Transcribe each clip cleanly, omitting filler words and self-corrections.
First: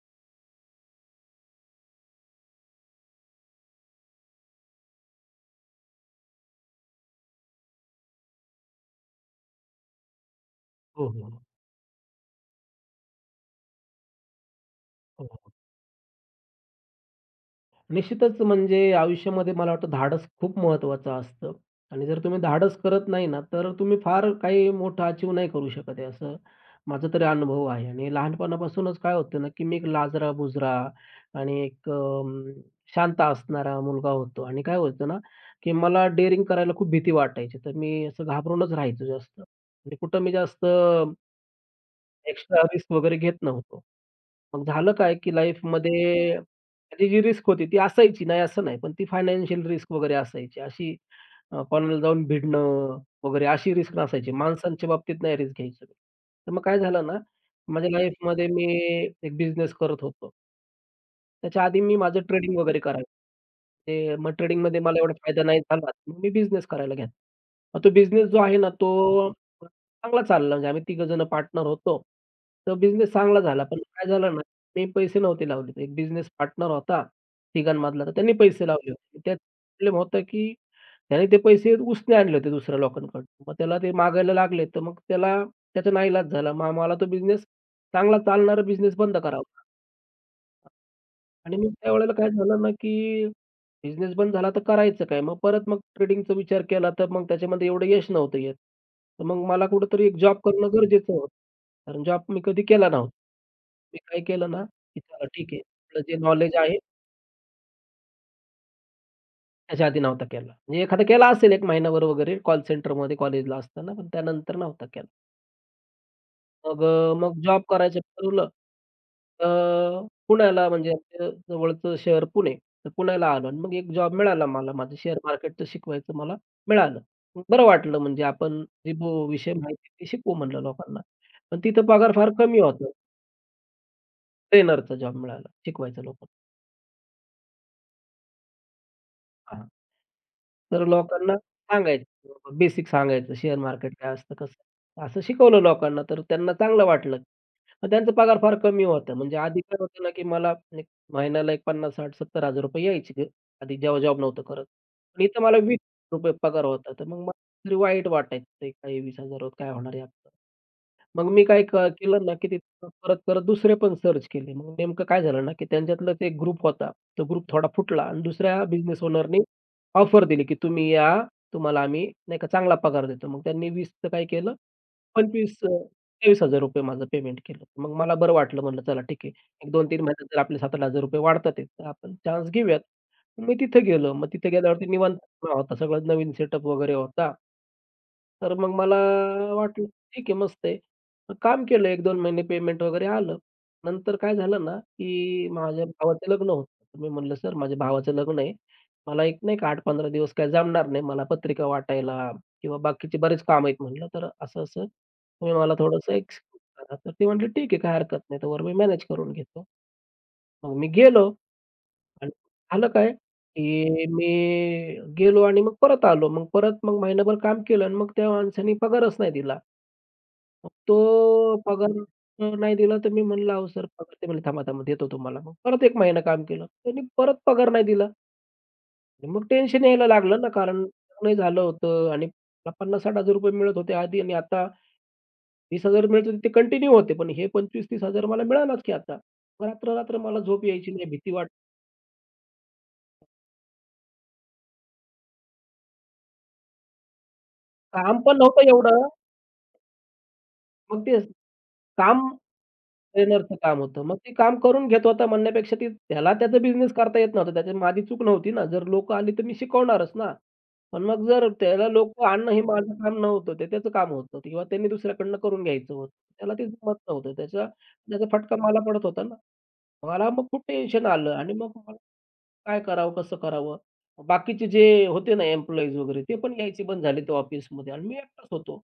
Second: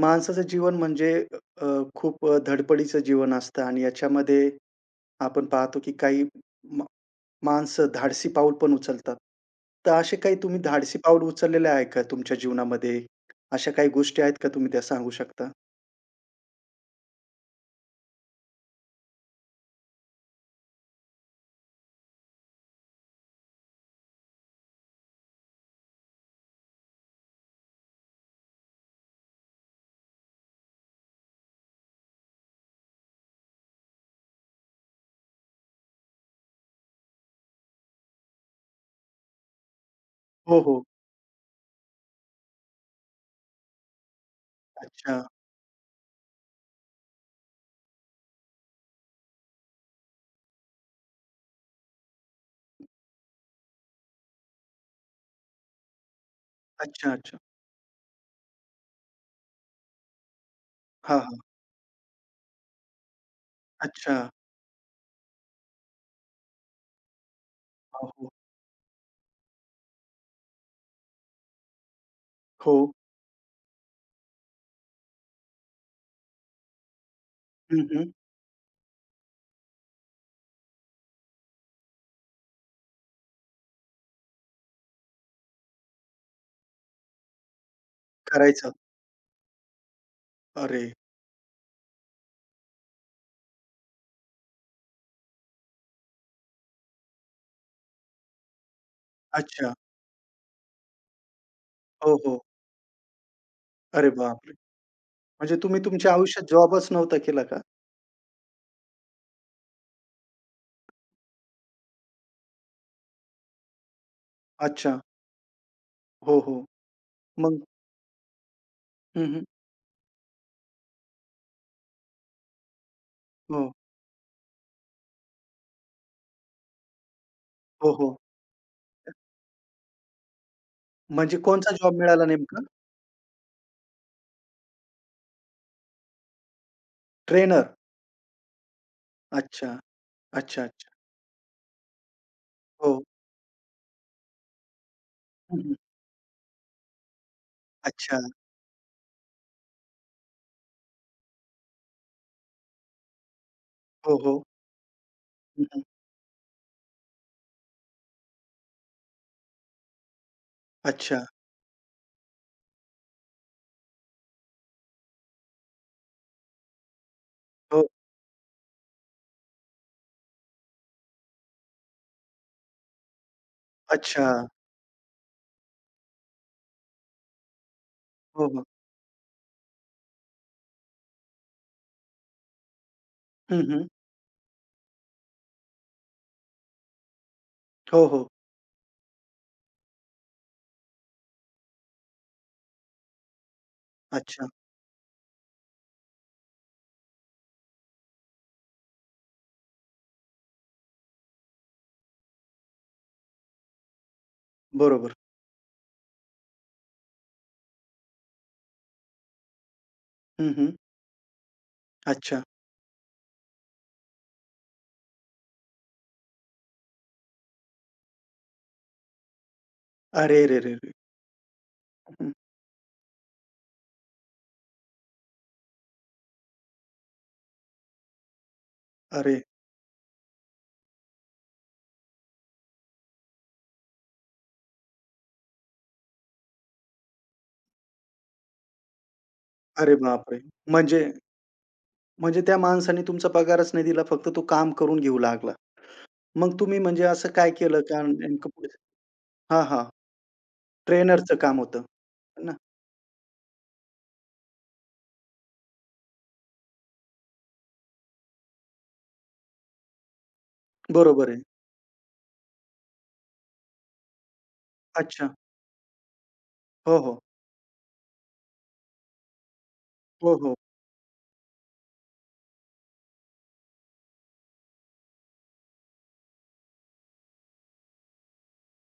माणसाचं जीवन म्हणजे अ, खूप धडपडीचं जीवन असतं आणि याच्यामध्ये आपण पाहतो की काही मा माणसं धाडसी पाऊल पण उचलतात. तर असे काही तुम्ही धाडसी हो, पाऊल हो, हो, उचललेले आहे का तुमच्या जीवनामध्ये? अशा काही गोष्टी आहेत का तुम्ही त्या सांगू हो. शकता? हो. निश्चितच म्हणजे आयुष्यामध्ये मला वाटतं धाडस खूप महत्त्वाचं असतं आणि जर तुम्ही धाडस करत नाही ना, तर तुम्ही फार काही मोठं अचीव्ह नाही करू शकत आहे, असं माझा तरी अनुभव आहे. आणि लहानपणापासूनच काय होतं ना, की मी एक लाजरा-बुजरा आणि एक शांत असणारा मुलगा होतो आणि काय व्हायचं ना, की मला डेअरिंग करायला खूप भीती वाटायची. तर मी असं घाबरूनच राहायचो जास्त आणि कुठं मी हो, जास्त हो. एक्स्ट्रा रिस्क वगैरे घेत नव्हतो. मग झालं काय, अच्छा. की लाईफमध्ये माझी जी रिस्क होती ती असायची, नाही असं नाही, पण ती फायनान्शियल रिस्क वगैरे असायची. अशी कोणाला जाऊन भिडणं वगैरे अशी रिस्क नसायची. माणसांच्या बाबतीत नाही रिस्क घ्यायची. तर मग काय झालं अच्छा, ना, अच्छा. माझ्या लाईफमध्ये मी एक बिझनेस करत होतो. हां, हां. त्याच्या आधी मी माझं ट्रेडिंग वगैरे करायचो. अच्छा. ते मग ट्रेडिंगमध्ये मला एवढा फायदा नाही झाला, मग मी बिझनेस करायला घेतला. मग तो हो, बिझनेस हो. जो आहे ना, तो चांगला चालला म्हणजे आम्ही तिघजण पार्टनर होतो. तर हो. बिझनेस चांगला झाला. पण काय झालं ना, मी पैसे नव्हते लावले. तर एक बिझनेस पार्टनर होता हं, तिघांमधला, हं. तर त्यांनी पैसे लावले होते. त्यात प्रॉब्लेम होता, की त्याने ते पैसे उसने आणले होते दुसऱ्या लोकांकडून. मग त्याला ते मागायला लागले, तर मग त्याला त्याचा नाईलाज झाला. मग आम्हाला तो बिझनेस चांगला चालणारा करायचं. बिझनेस बंद करावा लागला. अरे! आणि मग त्यावेळेला काय झालं ना, की बिझनेस बंद झाला तर करायचं काय? मग परत मग ट्रेडिंगचा विचार केला, तर मग त्याच्यामध्ये एवढं यश नव्हतं येत. तर मग मला अच्छा. कुठेतरी एक जॉब करणं गरजेचं होतं. कारण हो, जॉब हो. मी कधी केला नव्हता. मी अरे काय केलं बापरे! ना, की चला ठीक म्हणजे आहे. तुम्ही आपलं तुमच्या जे आयुष्यात नॉलेज आहे जॉबच नव्हता केला का? त्याच्या आधी नव्हता केला. म्हणजे एखादा केला असेल 1 महिनाभर वगैरे कॉल सेंटरमध्ये कॉलेजला असताना, पण त्यानंतर नव्हता अच्छा. केला. हो, हो. मग मग? जॉब करायचं ठरवलं. हं, हं. तर पुण्याला म्हणजे आमच्या जवळचं शहर पुणे. तर पुण्याला आलो आणि हो. मग एक जॉब मिळाला मला. माझं शेअर मार्केटचं शिकवायचं मला मिळालं. बरं हो, वाटलं हो. म्हणजे आपण जे भो विषय माहिती आहे ते शिकवू म्हणलं लोकांना. म्हणजे पण कोणचा तिथं जॉब पगार मिळाला फार कमी नेमका? होता. ट्रेनरचा जॉब मिळाला शिकवायचा लोकांना. ट्रेनर. अच्छा, अच्छा, तर अच्छा. लोकांना सांगायचं बेसिक हो. सांगायचं शेअर मार्केट काय असतं, कसं असं हं, शिकवलं हं. लोकांना तर त्यांना चांगलं वाटलं. मग त्यांचा अच्छा. पगार फार कमी होता. म्हणजे आधी काय होतं ना, की मला एक महिन्याला एक 50,000, 60,000, 70,000 यायचे घ- आधी जेव्हा हो, जॉब नव्हतं हो. करत. पण इथं मला हं, हं. ₹20 पगार होता. तर मग मला तरी वाईट वाटायचं, ते काही ₹20,000 काय होणार आहे आपलं? अच्छा. मग मी काय केलं ना, की ते परत दुसरे पण सर्च केले. मग नेमकं काय झालं ना, की त्यांच्यातलाच एक ग्रुप होता. तो ग्रुप थोडा हो. फुटला आणि दुसऱ्या बिझनेस ओनरनी ऑफर दिली, की तुम्ही या, तुम्हाला आम्ही नाही का चांगला पगार देतो. मग त्यांनी 20चं काय अच्छा. केलं, 25 ₹23,000 माझं पेमेंट केलं. मग मला बरं हो, वाटलं, हो. म्हटलं चला ठीक आहे. एक 2-3 महिन्यात जर आपले ₹7,000 वाढतात आहेत, तर आपण चान्स घेऊयात. मी हं, तिथे हं. गेलो. मग तिथे गेल्यावरती निवांत होता. सगळं नवीन सेटअप वगैरे होता. हो, हो. तर मग मला वाटलं, ठीक आहे, मस्त आहे. मग काम केलं एक 2 महिने पेमेंट वगैरे आलं. नंतर काय अच्छा. झालं ना, की माझ्या भावाचं लग्न होतं. तर मी म्हणलं, "सर, माझ्या भावाचं लग्न आहे. मला एक नाही का 8-15 दिवस काय जमणार नाही. मला पत्रिका वाटायला किंवा बाकीचे बरेच कामं आहेत," म्हणलं. "तर असं-असं बरोबर. तुम्ही मला थोडंसं एक्सक्यूज करा." तर ते म्हटले, "ठीक आहे, काय हरकत नाही. तोवर मी मॅनेज करून घेतो." हं, हं. मग मी गेलो आणि अच्छा. झालं काय, की मी गेलो आणि मग परत आलो. मग परत मग महिनाभर काम केलं आणि मग त्या माणसाने पगारच नाही दिला. अरे रे मग रे रे! तो पगार हं. नाही दिला तर मी म्हणलं, "अहो सर पगार" ते म्हणले, "थांबा, थांबा देतो तुम्हाला." मग परत 1 महिना काम केलं. त्यांनी परत पगार नाही दिला. आणि अरे, मग टेन्शन यायला लागलं ना, कारण लग्नही झालं होतं आणि मला 50,000-60,000 मिळत होते आधी आणि आता 20,000 मिळत होते, ते कंटिन्यू होते. पण हे 25,000-30,000 मला मिळालाच की आता. मग अरे, रात्र-रात्र बापरे! मला झोप यायची म्हणजे नाही, भीती वाट म्हणजे त्या माणसाने तुमचा पगारच नाही दिला, फक्त तो काम करून घेऊ लागला. मग तुम्ही म्हणजे असं काय केलं का काम पण नेमकं नव्हतं पुढे? एवढं. हां, हां. मग तेच ट्रेनरचं काम होतं, काम है ना? ट्रेनरचं काम होतं. मग ते काम करून घेत होता म्हणण्यापेक्षा ते त्याला त्याचा बिझनेस करता येत नव्हता. त्याच्यात माझी चूक नव्हती ना. जर लोकं आली तर मी शिकवणारच ना. पण मग बरोबर आहे. जर त्याला लोकं आणणं हे माझं काम नव्हतं, ते त्याचं काम होतं किंवा त्यांनी अच्छा. दुसऱ्याकडनं करून घ्यायचं होतं. त्याला ते हो, जमत हो. नव्हतं. त्याचा त्याचा फटका मला पडत होता ना. मला हो, मग हो. खूप टेन्शन आलं आणि मग मला काय करावं, कसं करावं? बाकीचे जे होते ना एम्प्लॉईज वगैरे ते पण यायचे बंद झाले ते ऑफिसमध्ये आणि मी एकटाच होतो.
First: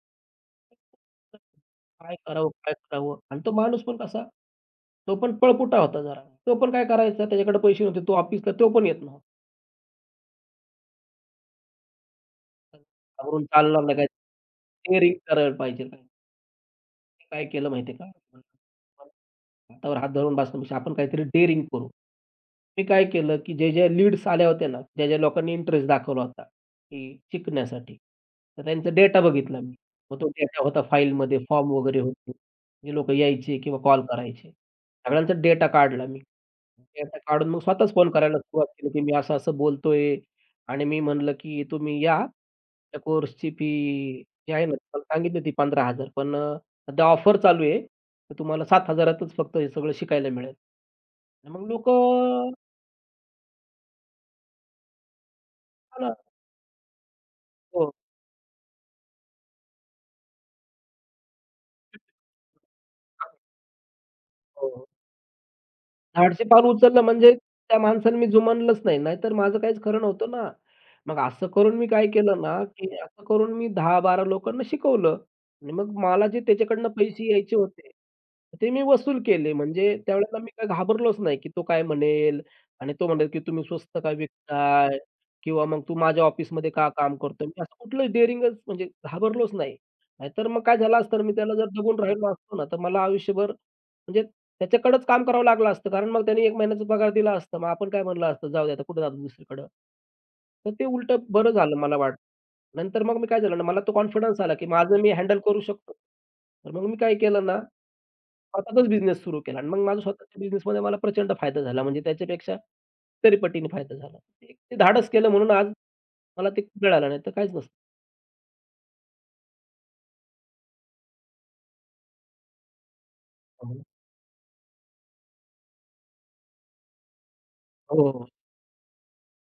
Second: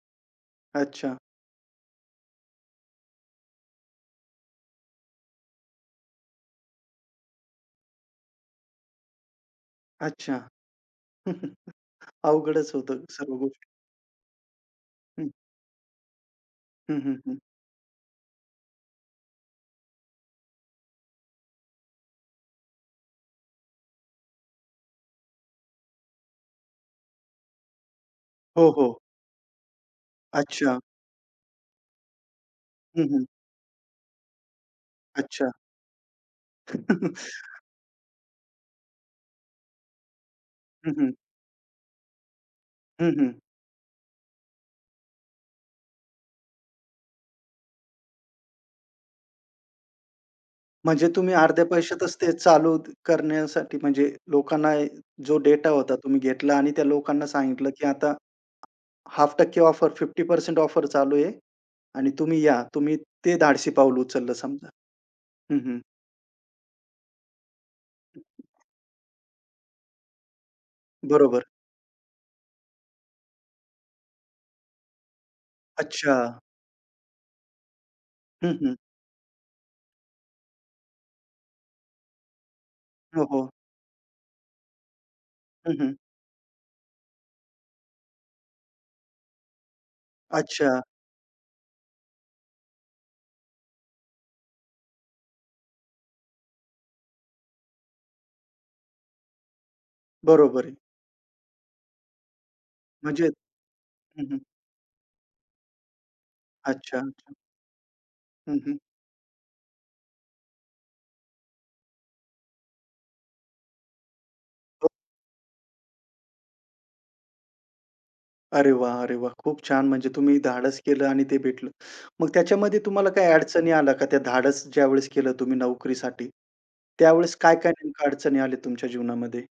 अच्छा. काय करावं, काय करावं? आणि तो माणूस पण कसा, तो पण पळपुटा होता जरा. तो पण काय करायचा, त्याच्याकडे पैसे नव्हते. तो ऑफिसला तो पण येत नव्हता. अच्छा. अवघडच होतं सर्व घाबरून गोष्टी. चालणार नाही काय. केअरिंग हं. करायला पाहिजे. हं, हं, हं. काय केलं माहिती आहे का? हातावर हात धरून बसण्यापेक्षा आपण काहीतरी डेअरिंग करू. मी काय केलं, की जे जे लीड्स आल्या होत्या ना, ज्या-ज्या लोकांनी इंटरेस्ट दाखवला होता, की शिकण्यासाठी, तर हो, हो. त्यांचा डेटा बघितला मी. मग तो डेटा अच्छा. होता फाईलमध्ये, फॉर्म वगैरे होते. जे हं, लोकं हं. यायचे किंवा कॉल करायचे. सगळ्यांचा अच्छा. डेटा काढला मी ते आता काढून मग स्वतःच फोन करायला सुरुवात केली, की मी असं-असं बोलतोय आणि हं, मी हं. म्हणलं, की तुम्ही या. त्या हं, हं. कोर्सची फी जी आहे ना, तुम्हाला सांगितली होती 15,000 सध्या ऑफर चालू आहे. तर तुम्हाला 7,000 तच फक्त हे सगळं शिकायला मिळेल. आणि म्हणजे तुम्ही अर्ध्या मग पैशातच ते लोकं चालू करण्यासाठी म्हणजे लोकांना जो डेटा होता हो, तुम्ही घेतला आणि त्या लोकांना सांगितलं, की हो. आता 0.5% ऑफर 50% ऑफर चालू आहे आणि तुम्ही या. तुम्ही ते धाडसी पाऊल उचललं समजा. हो, हो. हं, हं. झाडचे पान उचललं म्हणजे त्या माणसाने मी जुमानलंच नाही. नाहीतर माझं काहीच खरं नव्हतं ना. मग बरोबर. असं करून मी काय केलं ना, की असं करून मी 10-12 लोकांना शिकवलं आणि मग अच्छा. मला जे त्याच्याकडनं पैसे यायचे होते, हं, ते हं. मी वसूल केले. म्हणजे त्यावेळेला मी काही घाबरलोच नाही, की तो काय म्हणेल आणि तो हो, म्हणेल, की हो. तुम्ही स्वस्त का विकताय किंवा हं, मग हं. तू माझ्या ऑफिसमध्ये का काम करतोय? मी असं कुठलं डेअरिंगच म्हणजे घाबरलोच नाही. नाहीतर मग काय अच्छा. झालं असतं मी त्याला जर दबून राहिलो असतो ना, तर मला आयुष्यभर म्हणजे त्याच्याकडेच काम करावं लागलं असतं. कारण मग त्याने 1 महिन्याचा पगार दिला असता. मग आपण काय म्हणलं असतं, "जाऊ दे आता कुठे जातो दुसरीकडं." बरोबर तर आहे. ते उलटं बरं झालं मला वाटतं. नंतर मग म्हणजे मी काय झालं ना, मला तो हं, हं. कॉन्फिडन्स आला, की माझं मी हँडल करू शकतो. तर मग मी अच्छा, काय अच्छा. केलं ना, हं, हं. स्वतःचाच बिझनेस सुरू केला आणि मग माझा स्वतःच्या बिझनेसमध्ये मला प्रचंड फायदा झाला. म्हणजे त्याच्यापेक्षा कितीतरी पटीने फायदा झाला. ते ते धाडस केलं म्हणून आज मला ते मिळालं, नाहीतर काहीच नसतं. अरे वाह! अरे वाह! खूप छान. म्हणजे तुम्ही धाडस केलं आणि ते भेटलं. मग त्याच्यामध्ये तुम्हाला काही अडचणी आल्या का? त्या धाडस ज्यावेळेस केलं तुम्ही नोकरीसाठी, त्यावेळेस काय-काय नेमक्या हो, हो. अडचणी आल्या तुमच्या जीवनामध्ये?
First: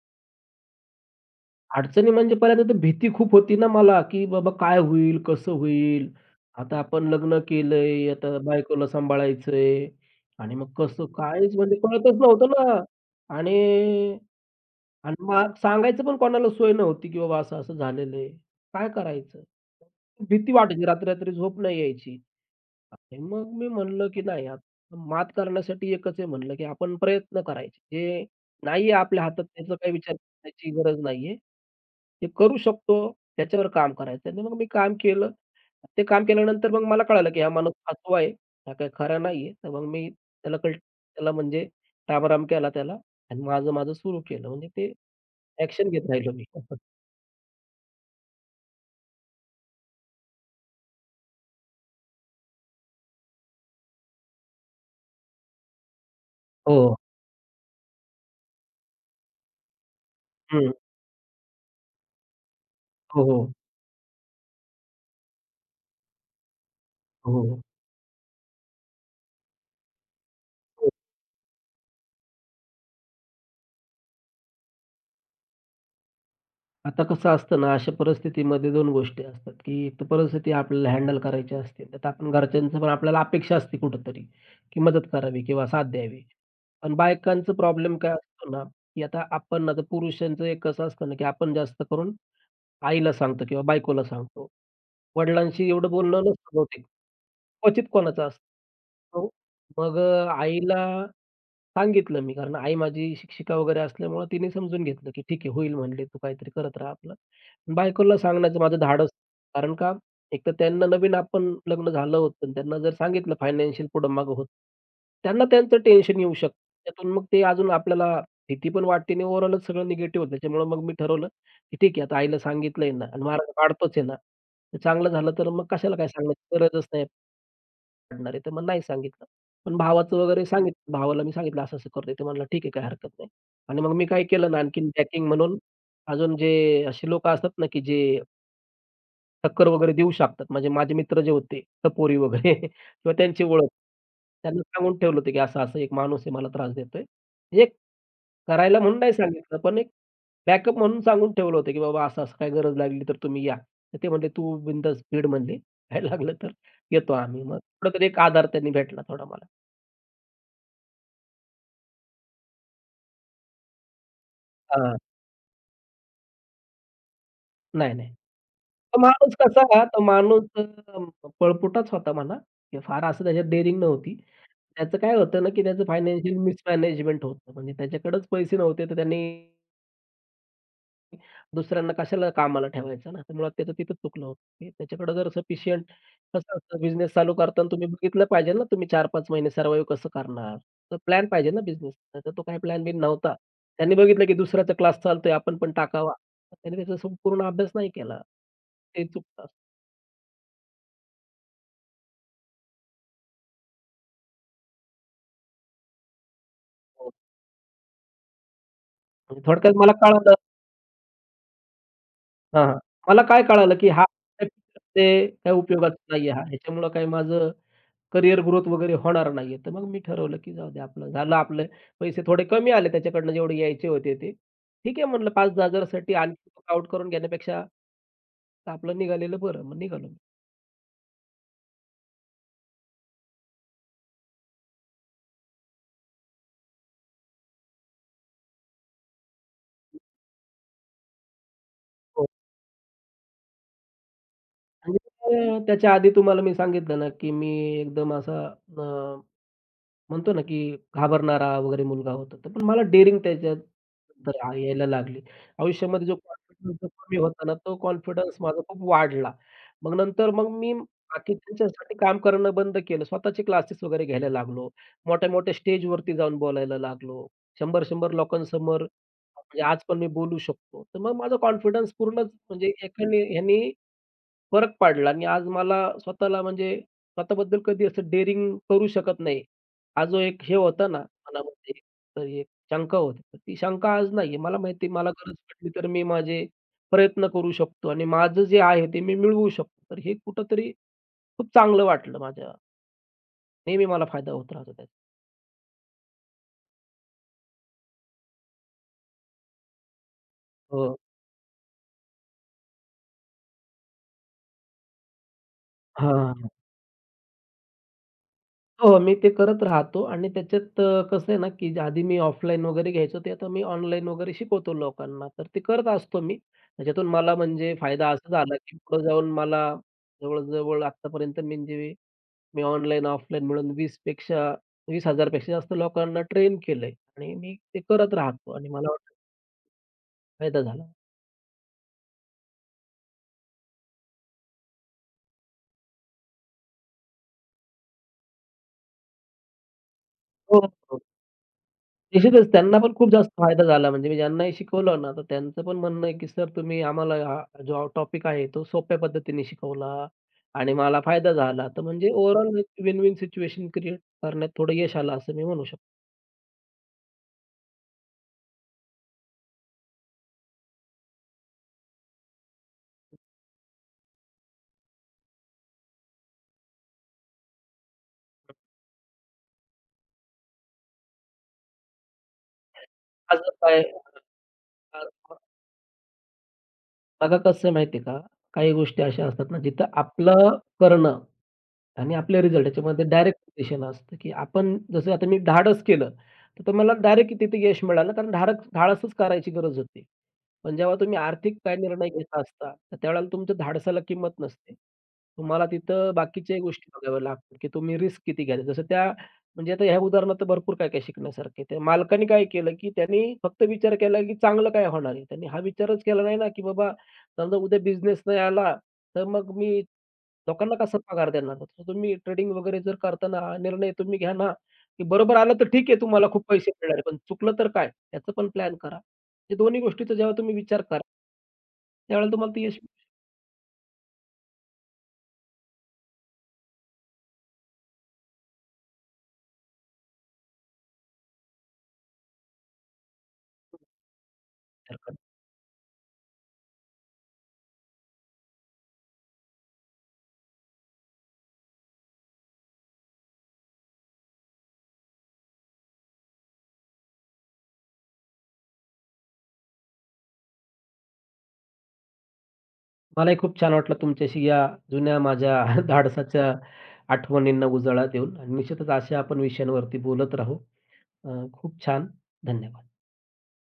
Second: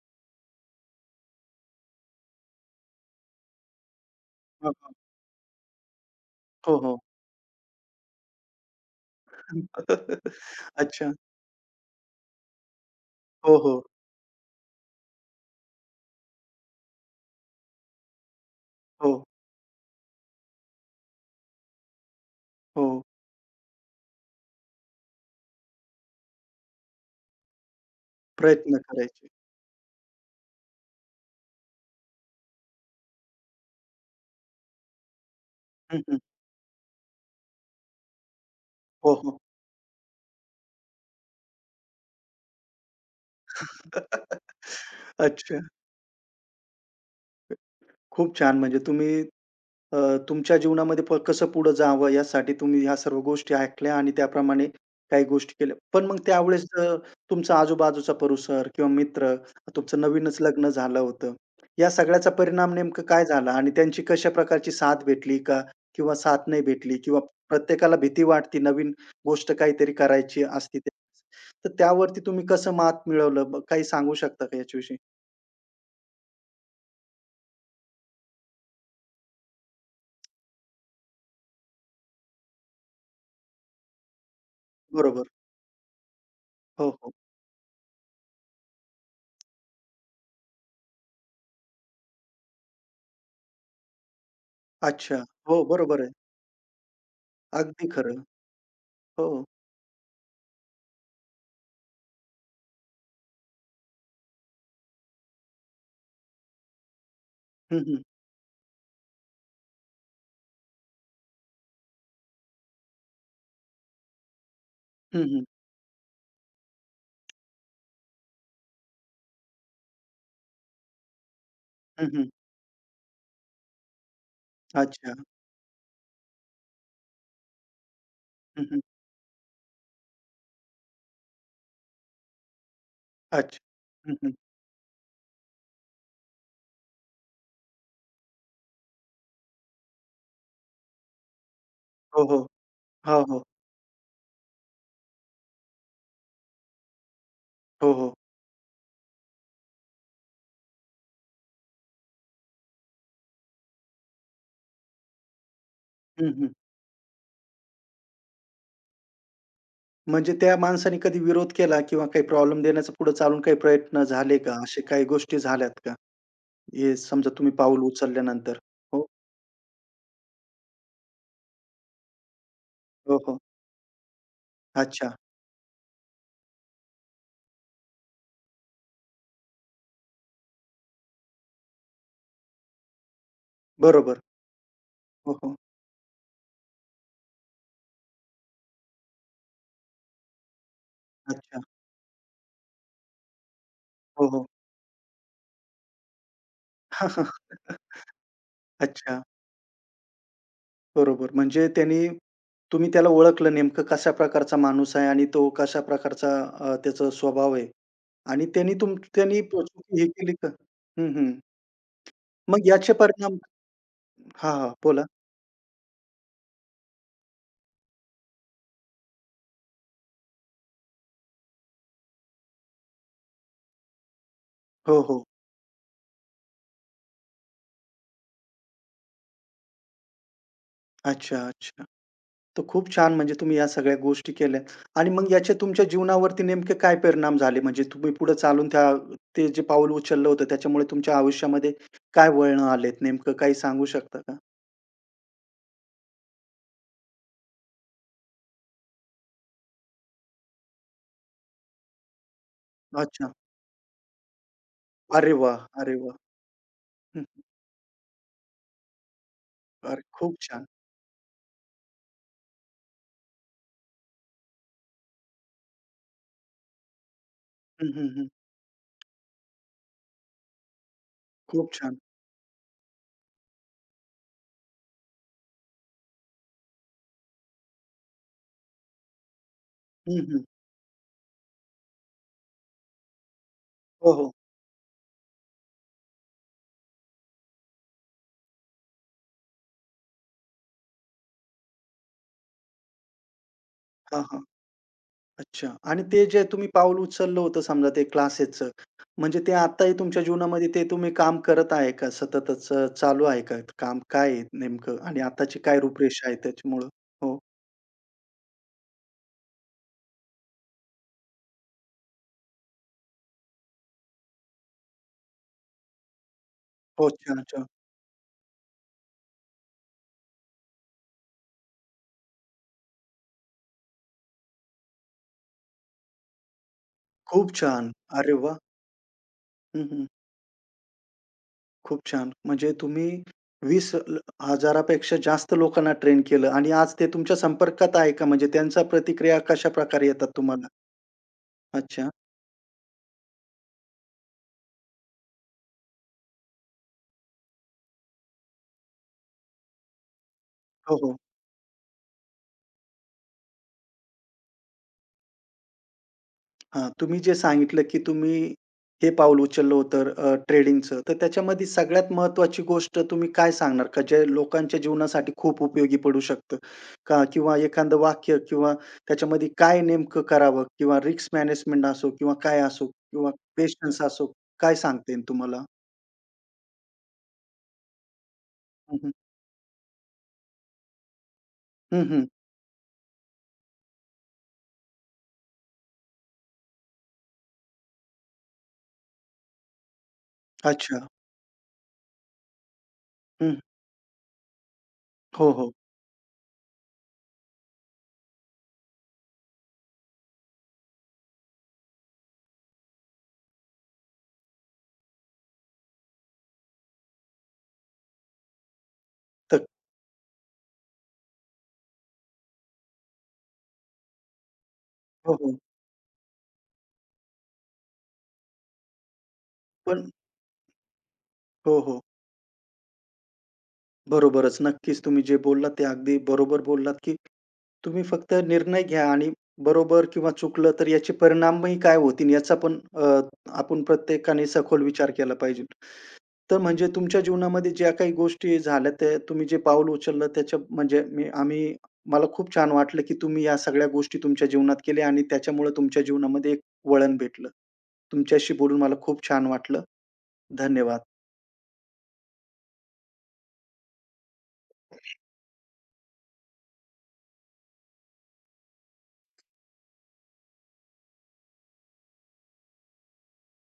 अडचणी म्हणजे पहिल्यांदा तर भीती खूप होती ना मला, की बाबा हां, काय हां. होईल? कसं होईल? हो, आता हो. आपण लग्न केलंय, आता बायकोला सांभाळायचंय आणि मग कसं अच्छा. कायच म्हणजे कळतच नव्हतं ना हो, आणि हो. आणि मग सांगायचं पण कोणाला सोय नव्हती, की बाबा असं-असं झालेलं आहे. काय हो, करायचं? भीती वाटायची, रात्री-रात्री झोप नाही यायची. हो. आणि मग मी म्हणलं, की नाही आता मात करण्यासाठी एकच आहे म्हणलं, की आपण प्रयत्न करायचे. जे प्रयत्न नाहीये आपल्या करायचे. हातात त्याचा काही विचार करण्याची गरज नाहीये. ते करू शकतो त्याच्यावर काम करायचं आणि मग मी काम केलं. हं, ते हं. काम केल्यानंतर मग मला कळालं, की हा माणूस फसवा आहे. हा काही हो, खरा हो. नाहीये. तर मग मी त्याला त्याला म्हणजे रामराम केला त्याला आणि माझं सुरू केलं. म्हणजे ते अच्छा. ॲक्शन घेत राहिलो मी. खूप छान. म्हणजे तुम्ही अ, तुमच्या जीवनामध्ये कसं पुढे जावं यासाठी तुम्ही ह्या सर्व गोष्टी ऐकल्या आणि त्याप्रमाणे काही गोष्टी केल्या. पण मग त्यावेळेस हो. तुमचा आजूबाजूचा परिसर किंवा मित्र, तुमचं नवीनच लग्न हं. झालं होतं. या सगळ्याचा परिणाम नेमकं हो, काय हो. झाला आणि त्यांची कशा प्रकारची साथ भेटली का? किंवा साथ नाही भेटली किंवा प्रत्येकाला भीती वाटते नवीन गोष्ट काहीतरी करायची असते ते. हो. तर त्यावरती तुम्ही कसं मात मिळवलं? काही सांगू शकता का याच्याविषयी? आता कसं असतं ना, अशा परिस्थितीमध्ये 2 गोष्टी असतात, की एक तर परिस्थिती आपल्याला हँडल करायची असते. त्यात आपण घरच्यांचं पण आपल्याला अपेक्षा असते कुठेतरी, की मदत बरोबर. करावी किंवा साथ द्यावी. हो, पण हो. बायकांचा प्रॉब्लेम काय असतो ना, की आता आपण आता पुरुषांचं एक कसं असतं ना, की आपण जास्त करून आईला सांगतो किंवा बायकोला सांगतो. अच्छा. हो, वडिलांशी एवढं बरोबर आहे. बोलणं नसतं बहुतेक. क्वचित अगदी खरं. कोणाचं असतं. हो. हो. आईला सांगितलं मी, कारण आई माझी शिक्षिका वगैरे असल्यामुळं तिने समजून घेतलं, की ठीक आहे होईल म्हणले, "तू काहीतरी करत राहा आपलं." पण हं, हं. बायकोला सांगण्याचं माझं धाडस कारण का एक तर त्यांना नवीन आपण लग्न झालं होतं आणि त्यांना जर सांगितलं फायनान्शियल पुढं-मागं होतं. हं, त्यांना हं. त्यांचं टेन्शन येऊ शकतं. त्यातून मग ते अजून आपल्याला भीती पण वाटते आणि ओव्हरऑलच सगळं निगेटिव्ह होतं. त्याच्यामुळं मग मी ठरवलं, की ठीक आहे हं, आता हं. आईला सांगितलंय ना आणि मार्ग काढतोच आहे ना, तर चांगलं अच्छा. झालं तर मग कशाला काय सांगण्याची गरजच नाही. काढणार आहे, तर हं, मग हं. नाही सांगितलं. पण भावाचं वगैरे सांगितलं. भावाला मी सांगितलं असं-असं करतोय. तो म्हणाला, "ठीक आहे, काही हरकत नाही." अच्छा. आणि मग मी हं, काय हं. केलं ना, आणखीन बॅकिंग म्हणून अजून जे अशी लोकं असतात ना, की जे टक्कर वगैरे देऊ शकतात. म्हणजे माझे मित्र जे होते, टपोरी हो, हो. वगैरे किंवा हो, हो. त्यांची ओळख. त्यांना सांगून ठेवलं होतं, की असं-असं एक माणूस आहे मला त्रास देतोय. म्हणजे हो, हो. करायला म्हणून नाही सांगितलं, पण एक बॅकअप म्हणून सांगून ठेवलं होतं, की बाबा असं-असं काही गरज लागली तर तुम्ही या. तर ते म्हणले, "तू बिनधास्त फिड" म्हणले, "काय हं, लागलं तर हं. येतो आम्ही." मग कुठेतरी एक आधार त्यांनी भेटला थोडा मला. म्हणजे त्या माणसाने कधी विरोध केला किंवा काही प्रॉब्लेम देण्याचा पुढे चालून काही प्रयत्न झाले का? अशा हां. काही गोष्टी झाल्यात का? हे समजा तुम्ही पाऊल नाही, नाही. उचलल्यानंतर? हो. तो माणूस पळपुटाच होता म्हणा. हे फार हो, असं हो. त्याच्यात डेअरिंग नव्हती. त्याचं अच्छा. काय होतं ना, की त्याचं फायनान्शियल मिसमॅनेजमेंट होतं. म्हणजे त्याच्याकडेच पैसे नव्हते, तर त्यांनी दुसऱ्यांना कशाला कामाला ठेवायचं ना, तर मुळात त्याचं तिथंच बरोबर. चुकलं होतं, त्याच्याकडे जर हो, हो. सफिशियंट कसं असतं बिझनेस चालू करताना तुम्ही बघितलं पाहिजे ना, तुम्ही 4-5 महिने सर्व्हाईव्ह कसं करणार? तर प्लॅन पाहिजे अच्छा. ना बिझनेस. त्याचा तो काही प्लॅन-बिन नव्हता. त्यांनी बघितलं, हो, की हो. दुसऱ्याचा क्लास चालतोय, आपण पण टाकावा. त्याने त्याचा संपूर्ण अभ्यास नाही केला. ते अच्छा. चुकतं बरोबर. म्हणजे त्यांनी तुम्ही त्याला ओळखलं नेमकं कशा प्रकारचा माणूस आहे आणि तो कशा प्रकारचा त्याचा हो. स्वभाव आहे. आणि त्यांनी त्यांनी म्हणजे थोडक्यात चूक मला हे केली कळालं का? हं, हं. हां, मग हां. याचे मला परिणाम काय कळालं, की हा हां, हां. बोला. ते काही उपयोगाचा नाहीये हा. ह्याच्यामुळं काही माझं करियर ग्रोथ वगैरे होणार नाहीये. तर मग मी ठरवलं, की जाऊ दे आपलं झालं आपले पैसे थोडे कमी आले त्याच्याकडनं जेवढे यायचे होते ते. ठीक हो, आहे हो. म्हणलं 5,000 साठी आणखी वर्कआउट करून घेण्यापेक्षा तर आपलं निघालेलं बरं. मग निघालो मी. अच्छा, अच्छा. तर खूप छान म्हणजे तुम्ही या सगळ्या गोष्टी केल्या आणि मग याचे तुमच्या जीवनावरती नेमके काय परिणाम झाले? म्हणजे तुम्ही पुढे चालून त्या ते जे पाऊल उचललं होतं त्याच्यामुळे तुमच्या आयुष्यामध्ये हो. काय वळणं आलेत? नेमकं काही सांगू शकता का? आणि त्याच्या आधी तुम्हाला मी सांगितलं ना, की मी एकदम असा म्हणतो ना, की घाबरणारा वगैरे मुलगा होता. तर पण मला डेअरिंग अच्छा. त्याच्यात तर आ यायला लागली. अरे वाह! अरे आयुष्यामध्ये वाह! जो कॉन्फिडन्स जो कमी हं. होता ना, तो कॉन्फिडन्स माझा खूप वाढला. मग अरे नंतर खूप मग छान. मी बाकीच्यांच्यासाठी काम करणं बंद केलं. स्वतःचे क्लासेस वगैरे घ्यायला लागलो. मोठ्या-मोठ्या स्टेजवरती जाऊन बोलायला लागलो. हं, हं, 100-100 हं. लोकांसमोर म्हणजे आज पण मी बोलू शकतो. तर मग माझा खूप कॉन्फिडन्स छान. पूर्णच म्हणजे एकाने ह्यानी फरक पडला आणि आज मला स्वतःला म्हणजे स्वतःबद्दल कधी असं डेअरिंग करू शकत नाही. हा हं, जो एक हं. हे होता ना मनामध्ये, तर एक शंका होती. तर ती शंका आज हो, हो. नाहीये. मला माहिती मला गरज पडली तर मी माझे प्रयत्न करू शकतो आणि माझं जे आहे ते मी मिळवू शकतो. तर हे कुठेतरी खूप चांगलं वाटलं माझ्या. नेहमी मला हां, फायदा हां. होत राहतो त्याचा. अच्छा आणि ते जे तुम्ही पाऊल उचललं होतं समजा ते क्लासेसचं, म्हणजे ते आत्ताही तुमच्या जीवनामध्ये ते हो. तुम्ही काम करत आहे का? सततच चालू आहे का? काम काय आहे नेमकं आणि आताची काय रूपरेषा हां. आहे त्याच्यामुळं? हो, हो, मी ते करत राहतो आणि त्याच्यात कसं आहे ना, की जे आधी मी ऑफलाईन वगैरे घ्यायचो, ते आता मी ऑनलाईन वगैरे शिकवतो लोकांना. तर ते करत असतो मी. त्याच्यातून हो. मला छान, छान. म्हणजे फायदा असा झाला, की पुढे जाऊन मला जवळ-जवळ आत्तापर्यंत म्हणजे मी ऑनलाईन, ऑफलाईन मिळून 20 पेक्षा 20,000 पेक्षा जास्त लोकांना ट्रेन केलंय आणि खूप मी ते छान. करत अरे राहतो वाह! आणि मला वाटतं हं, हं. फायदा झाला. खूप छान. म्हणजे तुम्ही 20 हजारापेक्षा जास्त लोकांना ट्रेन केलं आणि आज ते तुमच्या संपर्कात आहे का? म्हणजे त्यांच्या प्रतिक्रिया कशाप्रकारे येतात तुम्हाला? हो. अच्छा. निश्चितच त्यांना पण खूप जास्त फायदा झाला. म्हणजे मी ज्यांनाही शिकवलं ना, तर त्यांचं पण म्हणणं आहे, की "सर तुम्ही आम्हाला हा जो टॉपिक आहे, तो सोप्या पद्धतीने शिकवला आणि हो, मला हो. फायदा झाला." तर म्हणजे ओव्हरऑल एक विन-विन सिच्युएशन क्रिएट करण्यात थोडं यश आलं असं मी म्हणू शकतो. हां, तुम्ही जे सांगितलं, की तुम्ही हे पाऊल उचललं होतं ट्रेडिंगचं. तर त्याच्यामध्ये सगळ्यात महत्त्वाची गोष्ट तुम्ही काय सांगणार का जे लोकांच्या जीवनासाठी खूप उपयोगी पडू शकतं? का किंवा एखादं वाक्य किंवा त्याच्यामध्ये काय नेमकं करावं किंवा रिस्क मॅनेजमेंट असो किंवा काय असो किंवा आज काय पेशन्स असो, काय सांगता येईल तुम्हाला? बघा कसं आहे माहिती आहे का, काही हं, गोष्टी हं. अशा असतात ना, जिथं आपलं करणं हं, आणि हं. आपल्या रिझल्ट ह्याच्यामध्ये डायरेक्ट रिलेशन असतं, की आपण जसं आता मी धाडस केलं, तर तर मला डायरेक्ट तिथे यश मिळालं कारण धाडसच करायची गरज होती. पण जेव्हा अच्छा. तुम्ही आर्थिक काय निर्णय घेत असता, तर त्यावेळेला तुमच्या हं. धाडसाला किंमत नसते. हो, तुम्हाला हो. तिथं बाकीच्याही गोष्टी बघाव्या लागतात, की तुम्ही रिस्क किती घ्याल. जसं त्या म्हणजे आता ह्या उदाहरणात तर भरपूर काय-काय शिकण्यासारखं त्या मालकाने काय केलं, की त्यांनी फक्त विचार केला, की चांगलं काय होणार आहे. त्यांनी हा विचारच केला नाही ना, की बाबा समजा उद्या बिझनेस नाही आला, तर मग तर मी लोकांना कसा पगार देणार? तर तुम्ही ट्रेडिंग वगैरे जर करताना हा निर्णय तुम्ही घ्या ना, की हो, बरोबर आलं हो. तर ठीक आहे तुम्हाला खूप पैसे मिळणार आहे, पण चुकलं तर काय? याचं पण प्लॅन करा. हे दोन्ही पण गोष्टीचा जेव्हा तुम्ही विचार कराल, हो, हो. त्यावेळेला तुम्हाला ते यश मिळेल. बरोबरच. नक्कीच तुम्ही जे बोललात ते अगदी बरोबर बोललात, की तुम्ही फक्त निर्णय घ्या आणि बरोबर किंवा चुकलं तर याचे परिणामही काय होतील याचा पण आपण प्रत्येकाने सखोल विचार विचार करा. केला पाहिजे. तर म्हणजे तुमच्या जीवनामध्ये ज्या काही गोष्टी झाल्या त्या तुम्ही जे पाऊल उचललं त्याच्या म्हणजे मी आम्ही मला खूप छान वाटलं, की तुम्ही या सगळ्या गोष्टी तुमच्या जीवनात केल्या आणि त्याच्यामुळे तुमच्या जीवनामध्ये एक वळण भेटलं. तुमच्याशी बोलून मला खूप छान वाटलं. धन्यवाद. मलाही खूप छान वाटलं तुमच्याशी या जुन्या माझ्या धाडसाच्या आठवणींना उजाळा देऊन आणि निश्चितच अशा आपण विषयांवरती बोलत राहू. खूप छान. धन्यवाद.